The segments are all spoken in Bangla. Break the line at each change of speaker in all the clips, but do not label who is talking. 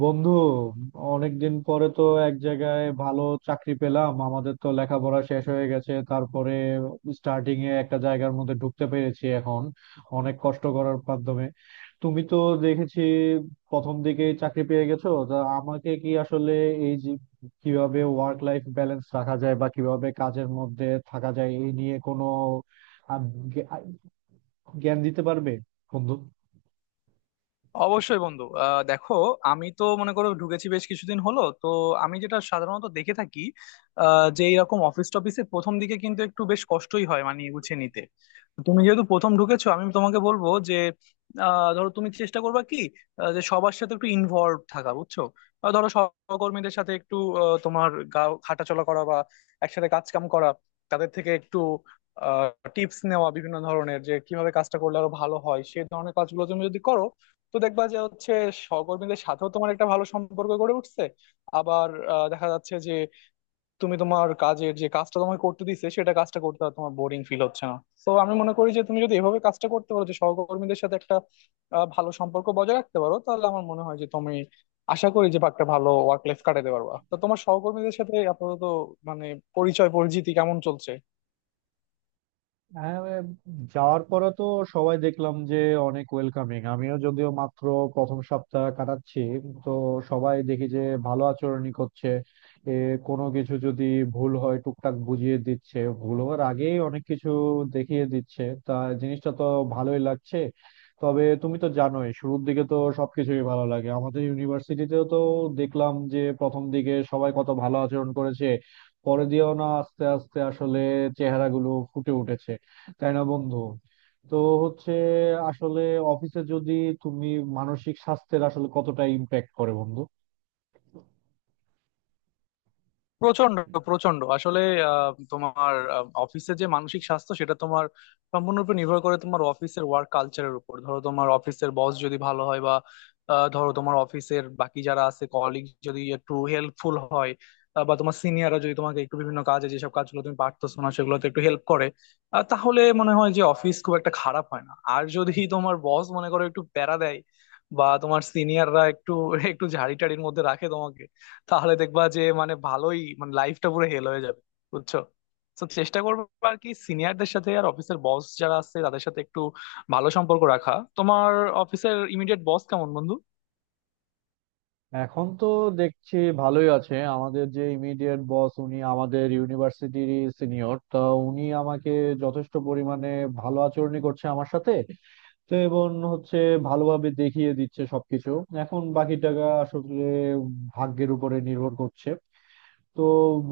বন্ধু, অনেকদিন পরে তো এক জায়গায় ভালো চাকরি পেলাম। আমাদের তো লেখাপড়া শেষ হয়ে গেছে, তারপরে স্টার্টিং এ একটা জায়গার মধ্যে ঢুকতে পেরেছি এখন অনেক কষ্ট করার মাধ্যমে। তুমি তো দেখেছি প্রথম দিকে চাকরি পেয়ে গেছো, তা আমাকে কি আসলে এই যে কিভাবে ওয়ার্ক লাইফ ব্যালেন্স রাখা যায় বা কিভাবে কাজের মধ্যে থাকা যায় এই নিয়ে কোনো আহ, জ্ঞা- জ্ঞান দিতে পারবে বন্ধু?
অবশ্যই বন্ধু। দেখো, আমি তো মনে করো ঢুকেছি বেশ কিছুদিন হলো তো। আমি যেটা সাধারণত দেখে থাকি, যে এরকম অফিস টফিসে প্রথম দিকে কিন্তু একটু বেশ কষ্টই হয়, মানে গুছিয়ে নিতে। তুমি যেহেতু প্রথম ঢুকেছো, আমি তোমাকে বলবো যে ধরো তুমি চেষ্টা করবা কি যে সবার সাথে একটু ইনভলভ থাকা, বুঝছো। ধরো সহকর্মীদের সাথে একটু তোমার গা হাঁটাচলা করা বা একসাথে কাজ কাম করা, তাদের থেকে একটু টিপস নেওয়া বিভিন্ন ধরনের, যে কিভাবে কাজটা করলে আরো ভালো হয়, সেই ধরনের কাজগুলো তুমি যদি করো তো দেখবা যে হচ্ছে সহকর্মীদের সাথেও তোমার একটা ভালো সম্পর্ক গড়ে উঠছে। আবার দেখা যাচ্ছে যে তুমি তোমার কাজের যে কাজটা তোমাকে করতে দিচ্ছে, সেটা কাজটা করতে আর তোমার বোরিং ফিল হচ্ছে না। তো আমি মনে করি যে তুমি যদি এভাবে কাজটা করতে পারো, যে সহকর্মীদের সাথে একটা ভালো সম্পর্ক বজায় রাখতে পারো, তাহলে আমার মনে হয় যে তুমি আশা করি যে একটা ভালো ওয়ার্ক লাইফ কাটাতে পারবা। তো তোমার সহকর্মীদের সাথে আপাতত মানে পরিচয় পরিচিতি কেমন চলছে?
হ্যাঁ, যাওয়ার পরে তো সবাই দেখলাম যে অনেক ওয়েলকামিং। আমিও যদিও মাত্র প্রথম সপ্তাহ কাটাচ্ছি, তো সবাই দেখি যে ভালো আচরণই করছে। এ কোনো কিছু যদি ভুল হয় টুকটাক বুঝিয়ে দিচ্ছে, ভুল হওয়ার আগেই অনেক কিছু দেখিয়ে দিচ্ছে। তা জিনিসটা তো ভালোই লাগছে। তবে তুমি তো জানোই শুরুর দিকে তো সবকিছুই ভালো লাগে, আমাদের ইউনিভার্সিটিতেও তো দেখলাম যে প্রথম দিকে সবাই কত ভালো আচরণ করেছে, পরে দিয়েও না আস্তে আস্তে আসলে চেহারাগুলো ফুটে উঠেছে। তাই না বন্ধু? তো হচ্ছে আসলে অফিসে যদি তুমি মানসিক স্বাস্থ্যের আসলে কতটা ইম্প্যাক্ট করে বন্ধু?
প্রচন্ড, প্রচন্ড আসলে তোমার অফিসে যে মানসিক স্বাস্থ্য, সেটা তোমার সম্পূর্ণরূপে নির্ভর করে তোমার অফিসের ওয়ার্ক কালচারের উপর। ধরো তোমার অফিসের বস যদি ভালো হয় বা ধরো তোমার অফিসের বাকি যারা আছে কলিগ যদি একটু হেল্পফুল হয়, বা তোমার সিনিয়ররা যদি তোমাকে একটু বিভিন্ন কাজে, যেসব কাজগুলো তুমি পারতেছো না, সেগুলোতে একটু হেল্প করে, তাহলে মনে হয় যে অফিস খুব একটা খারাপ হয় না। আর যদি তোমার বস মনে করো একটু প্যারা দেয় বা তোমার সিনিয়ররা একটু একটু ঝাড়ি টাড়ির মধ্যে রাখে, তাহলে দেখবা যে মানে ভালোই, মানে লাইফটা পুরো হেল হয়ে যাবে, বুঝছো। তো চেষ্টা করবো আর কি সিনিয়রদের সাথে আর অফিসের বস যারা আছে তাদের সাথে একটু ভালো সম্পর্ক রাখা। তোমার অফিসের ইমিডিয়েট বস কেমন বন্ধু?
এখন তো দেখছি ভালোই আছে। আমাদের যে ইমিডিয়েট বস, উনি আমাদের ইউনিভার্সিটির সিনিয়র, তো উনি আমাকে যথেষ্ট পরিমাণে ভালো আচরণই করছে আমার সাথে। তো এবং হচ্ছে ভালোভাবে দেখিয়ে দিচ্ছে সবকিছু। এখন বাকি টাকা আসলে ভাগ্যের উপরে নির্ভর করছে। তো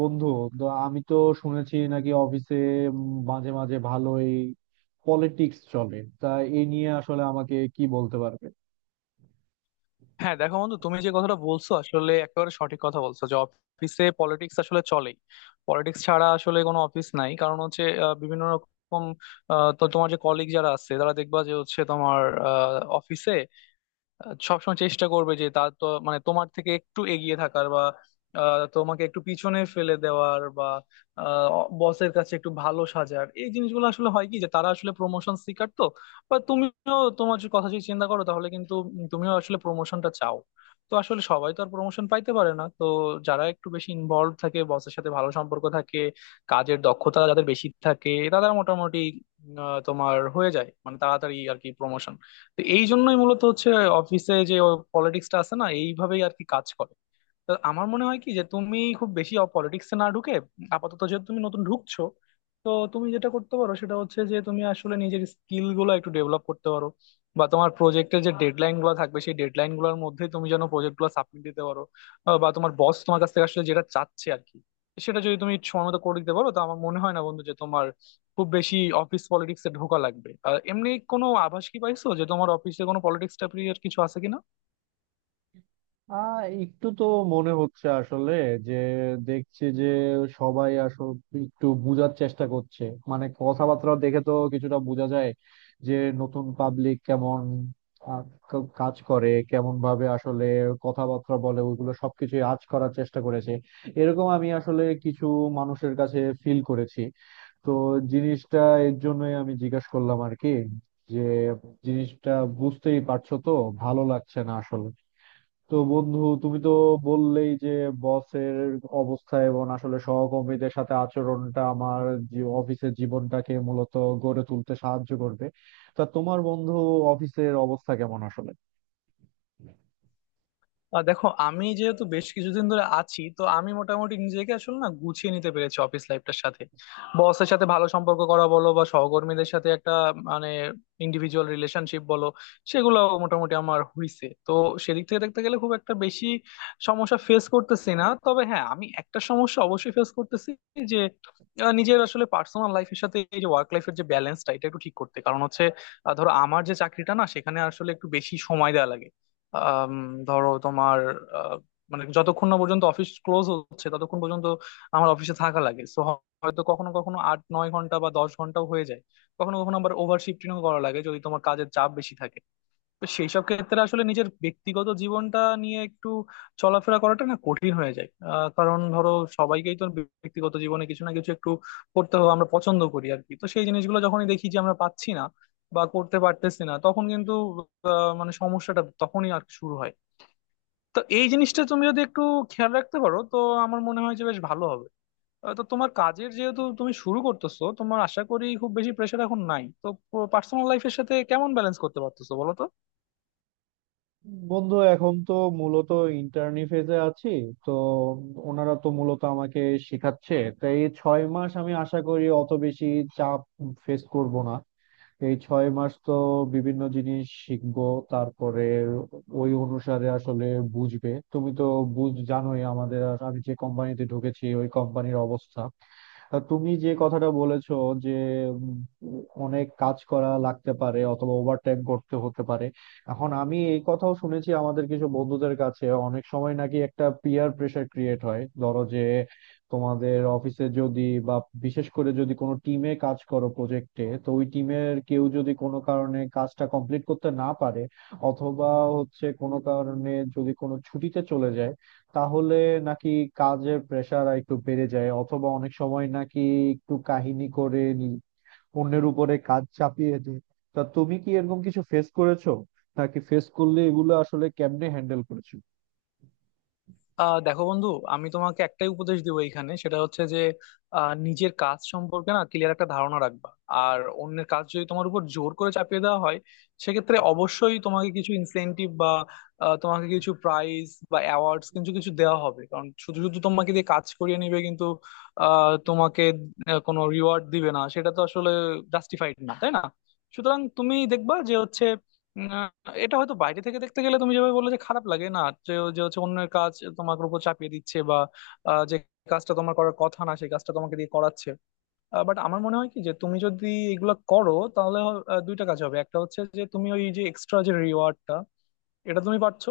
বন্ধু, তো আমি তো শুনেছি নাকি অফিসে মাঝে মাঝে ভালোই পলিটিক্স চলে, তা এই নিয়ে আসলে আমাকে কি বলতে পারবে?
হ্যাঁ, দেখো বন্ধু, তুমি যে কথাটা বলছো আসলে একেবারে সঠিক কথা বলছো যে অফিসে পলিটিক্স আসলে চলেই। পলিটিক্স ছাড়া আসলে কোনো অফিস নাই, কারণ হচ্ছে বিভিন্ন রকম তো তোমার যে কলিগ যারা আছে, তারা দেখবা যে হচ্ছে তোমার অফিসে সবসময় চেষ্টা করবে যে তার তো মানে তোমার থেকে একটু এগিয়ে থাকার বা তোমাকে একটু পিছনে ফেলে দেওয়ার বা বসের কাছে একটু ভালো সাজার। এই জিনিসগুলো আসলে হয় কি, যে তারা আসলে প্রমোশন সিকার তো, বা তুমিও তোমার যে কথা যদি চিন্তা করো তাহলে কিন্তু তুমিও আসলে প্রমোশনটা চাও। তো আসলে সবাই তো আর প্রমোশন পাইতে পারে না তো। যারা একটু বেশি ইনভলভ থাকে, বসের সাথে ভালো সম্পর্ক থাকে, কাজের দক্ষতা যাদের বেশি থাকে, তারা মোটামুটি তোমার হয়ে যায় মানে তাড়াতাড়ি আর কি প্রমোশন। তো এই জন্যই মূলত হচ্ছে অফিসে যে পলিটিক্সটা আছে না, এইভাবেই আর কি কাজ করে। তো আমার মনে হয় কি, যে তুমি খুব বেশি পলিটিক্সে না ঢুকে আপাতত যেহেতু তুমি নতুন ঢুকছো, তো তুমি যেটা করতে পারো সেটা হচ্ছে যে তুমি আসলে নিজের স্কিল গুলো একটু ডেভেলপ করতে পারো, বা তোমার প্রজেক্টের যে ডেডলাইন গুলো থাকবে, সেই ডেডলাইন গুলোর মধ্যে তুমি যেন প্রজেক্ট গুলো সাবমিট দিতে পারো, বা তোমার বস তোমার কাছ থেকে আসলে যেটা চাচ্ছে আর কি, সেটা যদি তুমি সময় মতো করে দিতে পারো, তো আমার মনে হয় না বন্ধু যে তোমার খুব বেশি অফিস পলিটিক্সে ঢোকা লাগবে। আর এমনি কোনো আভাস কি পাইছো যে তোমার অফিসে কোনো পলিটিক্স টাইপের কিছু আছে কিনা?
একটু তো মনে হচ্ছে আসলে যে দেখছি যে সবাই আসলে একটু বোঝার চেষ্টা করছে। মানে কথাবার্তা দেখে তো কিছুটা বোঝা যায় যে নতুন পাবলিক কেমন, আহ, কাজ করে কেমন ভাবে, আসলে কথাবার্তা বলে ওইগুলো সবকিছু আঁচ করার চেষ্টা করেছে। এরকম আমি আসলে কিছু মানুষের কাছে ফিল করেছি। তো জিনিসটা এর জন্যই আমি জিজ্ঞাসা করলাম আর কি, যে জিনিসটা বুঝতেই পারছো তো, ভালো লাগছে না আসলে। তো বন্ধু, তুমি তো বললেই যে বসের অবস্থা এবং আসলে সহকর্মীদের সাথে আচরণটা আমার অফিসের জীবনটাকে মূলত গড়ে তুলতে সাহায্য করবে। তা তোমার বন্ধু অফিসের অবস্থা কেমন আসলে?
দেখো, আমি যেহেতু বেশ কিছুদিন ধরে আছি, তো আমি মোটামুটি নিজেকে আসলে না গুছিয়ে নিতে পেরেছি অফিস লাইফটার সাথে। বসের সাথে ভালো সম্পর্ক করা বলো বা সহকর্মীদের সাথে একটা মানে ইন্ডিভিজুয়াল রিলেশনশিপ বলো, সেগুলো মোটামুটি আমার হইছে তো। সেদিক থেকে দেখতে গেলে খুব একটা বেশি সমস্যা ফেস করতেছি না। তবে হ্যাঁ, আমি একটা সমস্যা অবশ্যই ফেস করতেছি, যে নিজের আসলে পার্সোনাল লাইফের সাথে এই যে ওয়ার্ক লাইফের যে ব্যালেন্সটা, এটা একটু ঠিক করতে। কারণ হচ্ছে ধরো আমার যে চাকরিটা না, সেখানে আসলে একটু বেশি সময় দেওয়া লাগে। আম, ধরো তোমার আহ, মানে যতক্ষণ না পর্যন্ত অফিস ক্লোজ হচ্ছে, ততক্ষণ পর্যন্ত আমার অফিসে থাকা লাগে। সো হয়তো কখনো কখনো আট নয় ঘন্টা বা দশ ঘন্টাও হয়ে যায়। কখনো কখনো আবার ওভার শিফটিংও করা লাগে যদি তোমার কাজের চাপ বেশি থাকে। তো সেই সব ক্ষেত্রে আসলে নিজের ব্যক্তিগত জীবনটা নিয়ে একটু চলাফেরা করাটা না কঠিন হয়ে যায়। কারণ ধরো সবাইকেই তো ব্যক্তিগত জীবনে কিছু না কিছু একটু করতে হবে, আমরা পছন্দ করি আর কি। তো সেই জিনিসগুলো যখনই দেখি যে আমরা পাচ্ছি না বা করতে পারতেছি না, তখন কিন্তু মানে সমস্যাটা তখনই আর কি শুরু হয়। তো এই জিনিসটা তুমি যদি একটু খেয়াল রাখতে পারো, তো আমার মনে হয় যে বেশ ভালো হবে। তো তোমার কাজের যেহেতু তুমি শুরু করতেছো, তোমার আশা করি খুব বেশি প্রেশার এখন নাই তো। পার্সোনাল লাইফের সাথে কেমন ব্যালেন্স করতে পারতেছো বলো তো?
বন্ধু এখন তো মূলত ইন্টার্নি ফেজে আছি। তো ওনারা তো মূলত আমাকে শেখাচ্ছে, তাই এই 6 মাস আমি আশা করি অত বেশি চাপ ফেস করব না। এই 6 মাস তো বিভিন্ন জিনিস শিখবো, তারপরে ওই অনুসারে আসলে বুঝবে। তুমি তো বুঝ জানোই আমাদের আমি যে কোম্পানিতে ঢুকেছি ওই কোম্পানির অবস্থা। তা তুমি যে কথাটা বলেছো যে উম, অনেক কাজ করা লাগতে পারে অথবা ওভারটাইম করতে হতে পারে। এখন আমি এই কথাও শুনেছি আমাদের কিছু বন্ধুদের কাছে, অনেক সময় নাকি একটা পিয়ার প্রেসার ক্রিয়েট হয়। ধরো যে তোমাদের অফিসে যদি, বা বিশেষ করে যদি কোনো টিমে কাজ করো প্রজেক্টে, তো ওই টিমের কেউ যদি কোনো কারণে কাজটা কমপ্লিট করতে না পারে অথবা হচ্ছে কোনো কারণে যদি কোনো ছুটিতে চলে যায়, তাহলে নাকি কাজের প্রেসার একটু বেড়ে যায়, অথবা অনেক সময় নাকি একটু কাহিনী করে নি অন্যের উপরে কাজ চাপিয়ে দেয়। তা তুমি কি এরকম কিছু ফেস করেছো? নাকি ফেস করলে এগুলো আসলে কেমনে হ্যান্ডেল করেছো?
দেখো বন্ধু, আমি তোমাকে একটাই উপদেশ দিব এইখানে, সেটা হচ্ছে যে নিজের কাজ সম্পর্কে না ক্লিয়ার একটা ধারণা রাখবা। আর অন্যের কাজ যদি তোমার উপর জোর করে চাপিয়ে দেওয়া হয়, সেক্ষেত্রে অবশ্যই তোমাকে কিছু ইনসেনটিভ বা তোমাকে কিছু প্রাইজ বা অ্যাওয়ার্ডস কিছু কিছু দেওয়া হবে। কারণ শুধু শুধু তোমাকে দিয়ে কাজ করিয়ে নিবে, কিন্তু তোমাকে কোনো রিওয়ার্ড দিবে না, সেটা তো আসলে জাস্টিফাইড না, তাই না? সুতরাং তুমি দেখবা যে হচ্ছে এটা হয়তো বাইরে থেকে দেখতে গেলে তুমি যেভাবে বললে যে খারাপ লাগে না, যে যে হচ্ছে অন্যের কাজ তোমার উপর চাপিয়ে দিচ্ছে বা যে কাজটা তোমার করার কথা না, সেই কাজটা তোমাকে দিয়ে করাচ্ছে। বাট আমার মনে হয় কি, যে তুমি যদি এগুলো করো তাহলে দুইটা কাজ হবে। একটা হচ্ছে যে তুমি ওই যে এক্সট্রা যে রিওয়ার্ডটা, এটা তুমি পাচ্ছ।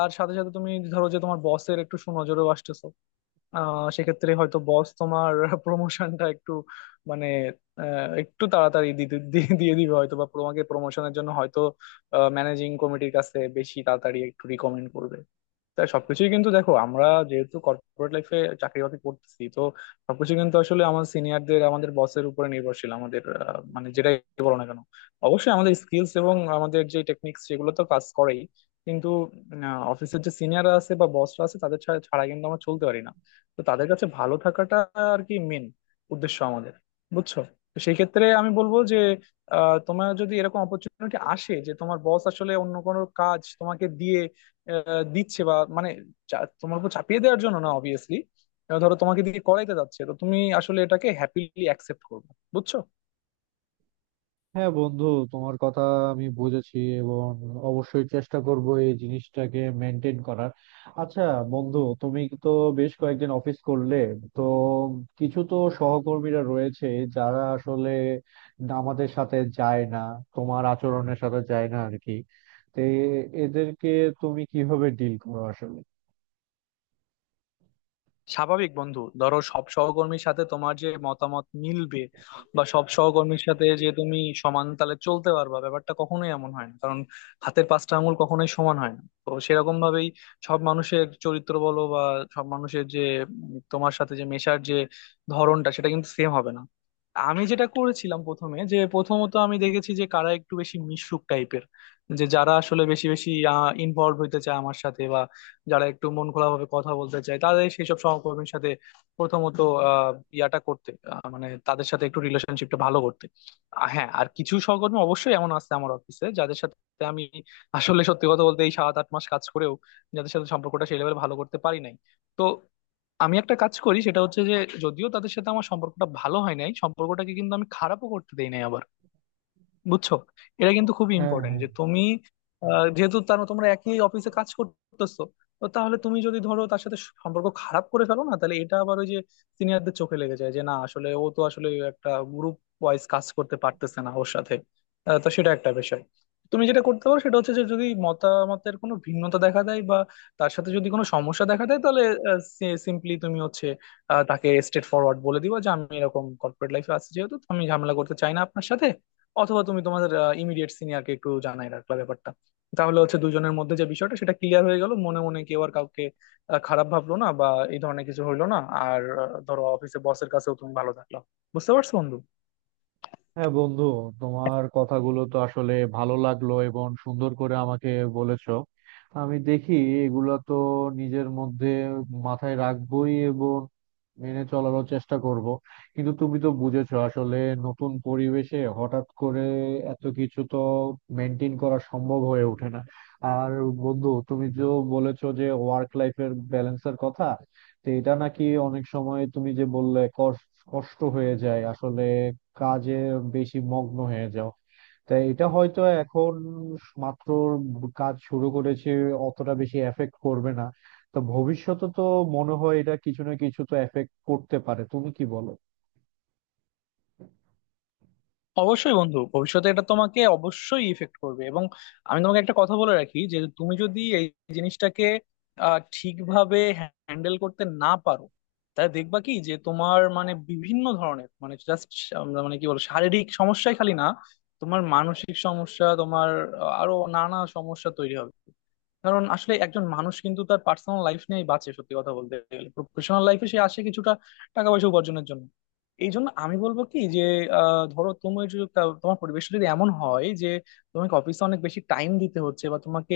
আর সাথে সাথে তুমি ধরো যে তোমার বসের একটু সুনজরেও আসতেছো। সেক্ষেত্রে হয়তো বস তোমার প্রমোশনটা একটু মানে একটু তাড়াতাড়ি দিয়ে দিবে হয়তো, বা তোমাকে প্রমোশনের জন্য হয়তো ম্যানেজিং কমিটির কাছে বেশি তাড়াতাড়ি একটু রিকমেন্ড করবে। তাই সবকিছুই কিন্তু দেখো, আমরা যেহেতু কর্পোরেট লাইফে চাকরি বাকরি করতেছি, তো সবকিছু কিন্তু আসলে আমার সিনিয়রদের, আমাদের বসের উপরে নির্ভরশীল আমাদের। মানে যেটাই বলো না কেন, অবশ্যই আমাদের স্কিলস এবং আমাদের যে টেকনিক্স সেগুলো তো কাজ করেই, কিন্তু অফিসের যে সিনিয়ররা আছে বা বসরা আছে, তাদের ছাড়া ছাড়া কিন্তু আমরা চলতে পারি না। তো তাদের কাছে ভালো থাকাটা আর কি মেন উদ্দেশ্য আমাদের, বুঝছো। তো সেই ক্ষেত্রে আমি বলবো যে তোমার যদি এরকম অপরচুনিটি আসে যে তোমার বস আসলে অন্য কোনো কাজ তোমাকে দিয়ে দিচ্ছে, বা মানে তোমার উপর চাপিয়ে দেওয়ার জন্য না অবভিয়াসলি, ধরো তোমাকে দিয়ে করাইতে যাচ্ছে, তো তুমি আসলে এটাকে হ্যাপিলি অ্যাকসেপ্ট করবে, বুঝছো।
হ্যাঁ বন্ধু, তোমার কথা আমি বুঝেছি এবং অবশ্যই চেষ্টা করব এই জিনিসটাকে মেনটেন করার। আচ্ছা বন্ধু, তুমি তো বেশ কয়েকদিন অফিস করলে, তো কিছু তো সহকর্মীরা রয়েছে যারা আসলে আমাদের সাথে যায় না, তোমার আচরণের সাথে যায় না আর কি। তো এদেরকে তুমি কিভাবে ডিল করো আসলে?
স্বাভাবিক বন্ধু, ধরো সব সহকর্মীর সাথে তোমার যে মতামত মিলবে বা সব সহকর্মীর সাথে যে তুমি সমান তালে চলতে পারবা, ব্যাপারটা কখনোই এমন হয় না। কারণ হাতের পাঁচটা আঙুল কখনোই সমান হয় না। তো সেরকম ভাবেই সব মানুষের চরিত্র বলো বা সব মানুষের যে তোমার সাথে যে মেশার যে ধরনটা, সেটা কিন্তু সেম হবে না। আমি যেটা করেছিলাম প্রথমে যে, প্রথমত আমি দেখেছি যে কারা একটু বেশি মিশুক টাইপের, যে যারা আসলে বেশি বেশি ইনভলভ হইতে চায় আমার সাথে, যারা একটু মন খোলাভাবে কথা বলতে চায়, তাদের সেই সব সহকর্মীর সাথে প্রথমত ইয়াটা করতে মানে তাদের সাথে একটু রিলেশনশিপটা ভালো করতে। হ্যাঁ, আর কিছু সহকর্মী অবশ্যই এমন আছে আমার অফিসে যাদের সাথে আমি আসলে সত্যি কথা বলতে এই সাত আট মাস কাজ করেও যাদের সাথে সম্পর্কটা সেই লেভেলে ভালো করতে পারি নাই। তো আমি একটা কাজ করি, সেটা হচ্ছে যে যদিও তাদের সাথে আমার সম্পর্কটা ভালো হয় নাই, সম্পর্কটাকে কিন্তু আমি খারাপও করতে দেই নাই আবার, বুঝছো। এটা কিন্তু খুবই
হ্যাঁ,
ইম্পর্টেন্ট
হ্যাঁ।
যে তুমি যেহেতু তার তোমরা একই অফিসে কাজ করতেছো, তো তাহলে তুমি যদি ধরো তার সাথে সম্পর্ক খারাপ করে ফেলো না, তাহলে এটা আবার ওই যে সিনিয়রদের চোখে লেগে যায়, যে না আসলে ও তো আসলে একটা গ্রুপ ওয়াইজ কাজ করতে পারতেছে না ওর সাথে। তো সেটা একটা বিষয়। তুমি যেটা করতে পারো সেটা হচ্ছে যে যদি মতামতের কোনো ভিন্নতা দেখা দেয় বা তার সাথে যদি কোনো সমস্যা দেখা দেয়, তাহলে সিম্পলি তুমি হচ্ছে তাকে স্ট্রেট ফরওয়ার্ড বলে দিবা যে আমি এরকম কর্পোরেট লাইফে আছি যেহেতু, তো আমি ঝামেলা করতে চাই না আপনার সাথে। অথবা তুমি তোমাদের ইমিডিয়েট সিনিয়রকে একটু জানাই রাখলা ব্যাপারটা, তাহলে হচ্ছে দুজনের মধ্যে যে বিষয়টা সেটা ক্লিয়ার হয়ে গেল, মনে মনে কেউ আর কাউকে খারাপ ভাবলো না বা এই ধরনের কিছু হইলো না। আর ধরো অফিসে বসের কাছেও তুমি ভালো থাকলা। বুঝতে পারছো বন্ধু?
হ্যাঁ বন্ধু, তোমার কথাগুলো তো আসলে ভালো লাগলো এবং সুন্দর করে আমাকে বলেছো। আমি দেখি এগুলা তো নিজের মধ্যে মাথায় রাখবোই এবং মেনে চলারও চেষ্টা করব। কিন্তু তুমি তো বুঝেছো আসলে নতুন পরিবেশে হঠাৎ করে এত কিছু তো মেনটেন করা সম্ভব হয়ে ওঠে না। আর বন্ধু তুমি যে বলেছো যে ওয়ার্ক লাইফের ব্যালেন্সের কথা, তো এটা নাকি অনেক সময় তুমি যে বললে কষ্ট কষ্ট হয়ে যায় আসলে কাজে বেশি মগ্ন হয়ে যাও। তাই এটা হয়তো এখন মাত্র কাজ শুরু করেছে অতটা বেশি এফেক্ট করবে না, তো ভবিষ্যতে তো মনে হয় এটা কিছু না কিছু তো এফেক্ট করতে পারে। তুমি কি বলো?
অবশ্যই বন্ধু, ভবিষ্যতে এটা তোমাকে অবশ্যই ইফেক্ট করবে। এবং আমি তোমাকে একটা কথা বলে রাখি যে তুমি যদি এই জিনিসটাকে ঠিকভাবে হ্যান্ডেল করতে না পারো, তাহলে দেখবা কি যে তোমার মানে বিভিন্ন ধরনের মানে জাস্ট মানে কি বল, শারীরিক সমস্যাই খালি না, তোমার মানসিক সমস্যা, তোমার আরো নানা সমস্যা তৈরি হবে। কারণ আসলে একজন মানুষ কিন্তু তার পার্সোনাল লাইফ নিয়েই বাঁচে সত্যি কথা বলতে গেলে। প্রফেশনাল লাইফে সে আসে কিছুটা টাকা পয়সা উপার্জনের জন্য। এই জন্য আমি বলবো কি যে ধরো তুমি যদি তোমার পরিবেশ যদি এমন হয় যে তোমাকে অফিসে অনেক বেশি টাইম দিতে হচ্ছে বা তোমাকে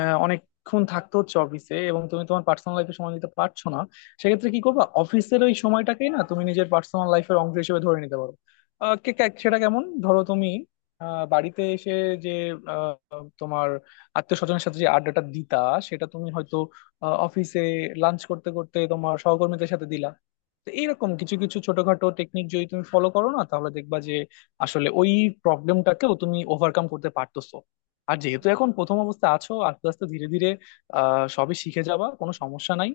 অনেকক্ষণ থাকতে হচ্ছে অফিসে, এবং তুমি তোমার পার্সোনাল লাইফে সময় দিতে পারছো না, সেক্ষেত্রে কি করবা? অফিসের ওই সময়টাকেই না তুমি নিজের পার্সোনাল লাইফের অংশ হিসেবে ধরে নিতে পারো। সেটা কেমন? ধরো তুমি বাড়িতে এসে যে তোমার আত্মীয় স্বজনের সাথে যে আড্ডাটা দিতা, সেটা তুমি হয়তো অফিসে লাঞ্চ করতে করতে তোমার সহকর্মীদের সাথে দিলা। তো এইরকম কিছু কিছু ছোটখাটো টেকনিক যদি তুমি ফলো করো না, তাহলে দেখবা যে আসলে ওই প্রবলেমটাকেও তুমি ওভারকাম করতে পারতেছো। আর যেহেতু এখন প্রথম অবস্থায় আছো, আস্তে আস্তে ধীরে ধীরে সবই শিখে যাবা, কোনো সমস্যা নাই।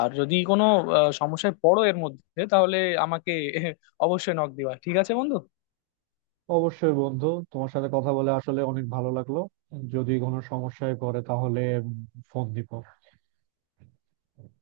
আর যদি কোনো সমস্যায় পড়ো এর মধ্যে, তাহলে আমাকে অবশ্যই নক দিবা। ঠিক আছে বন্ধু?
অবশ্যই বন্ধু, তোমার সাথে কথা বলে আসলে অনেক ভালো লাগলো। যদি কোনো সমস্যায় পড়ে তাহলে ফোন দিব।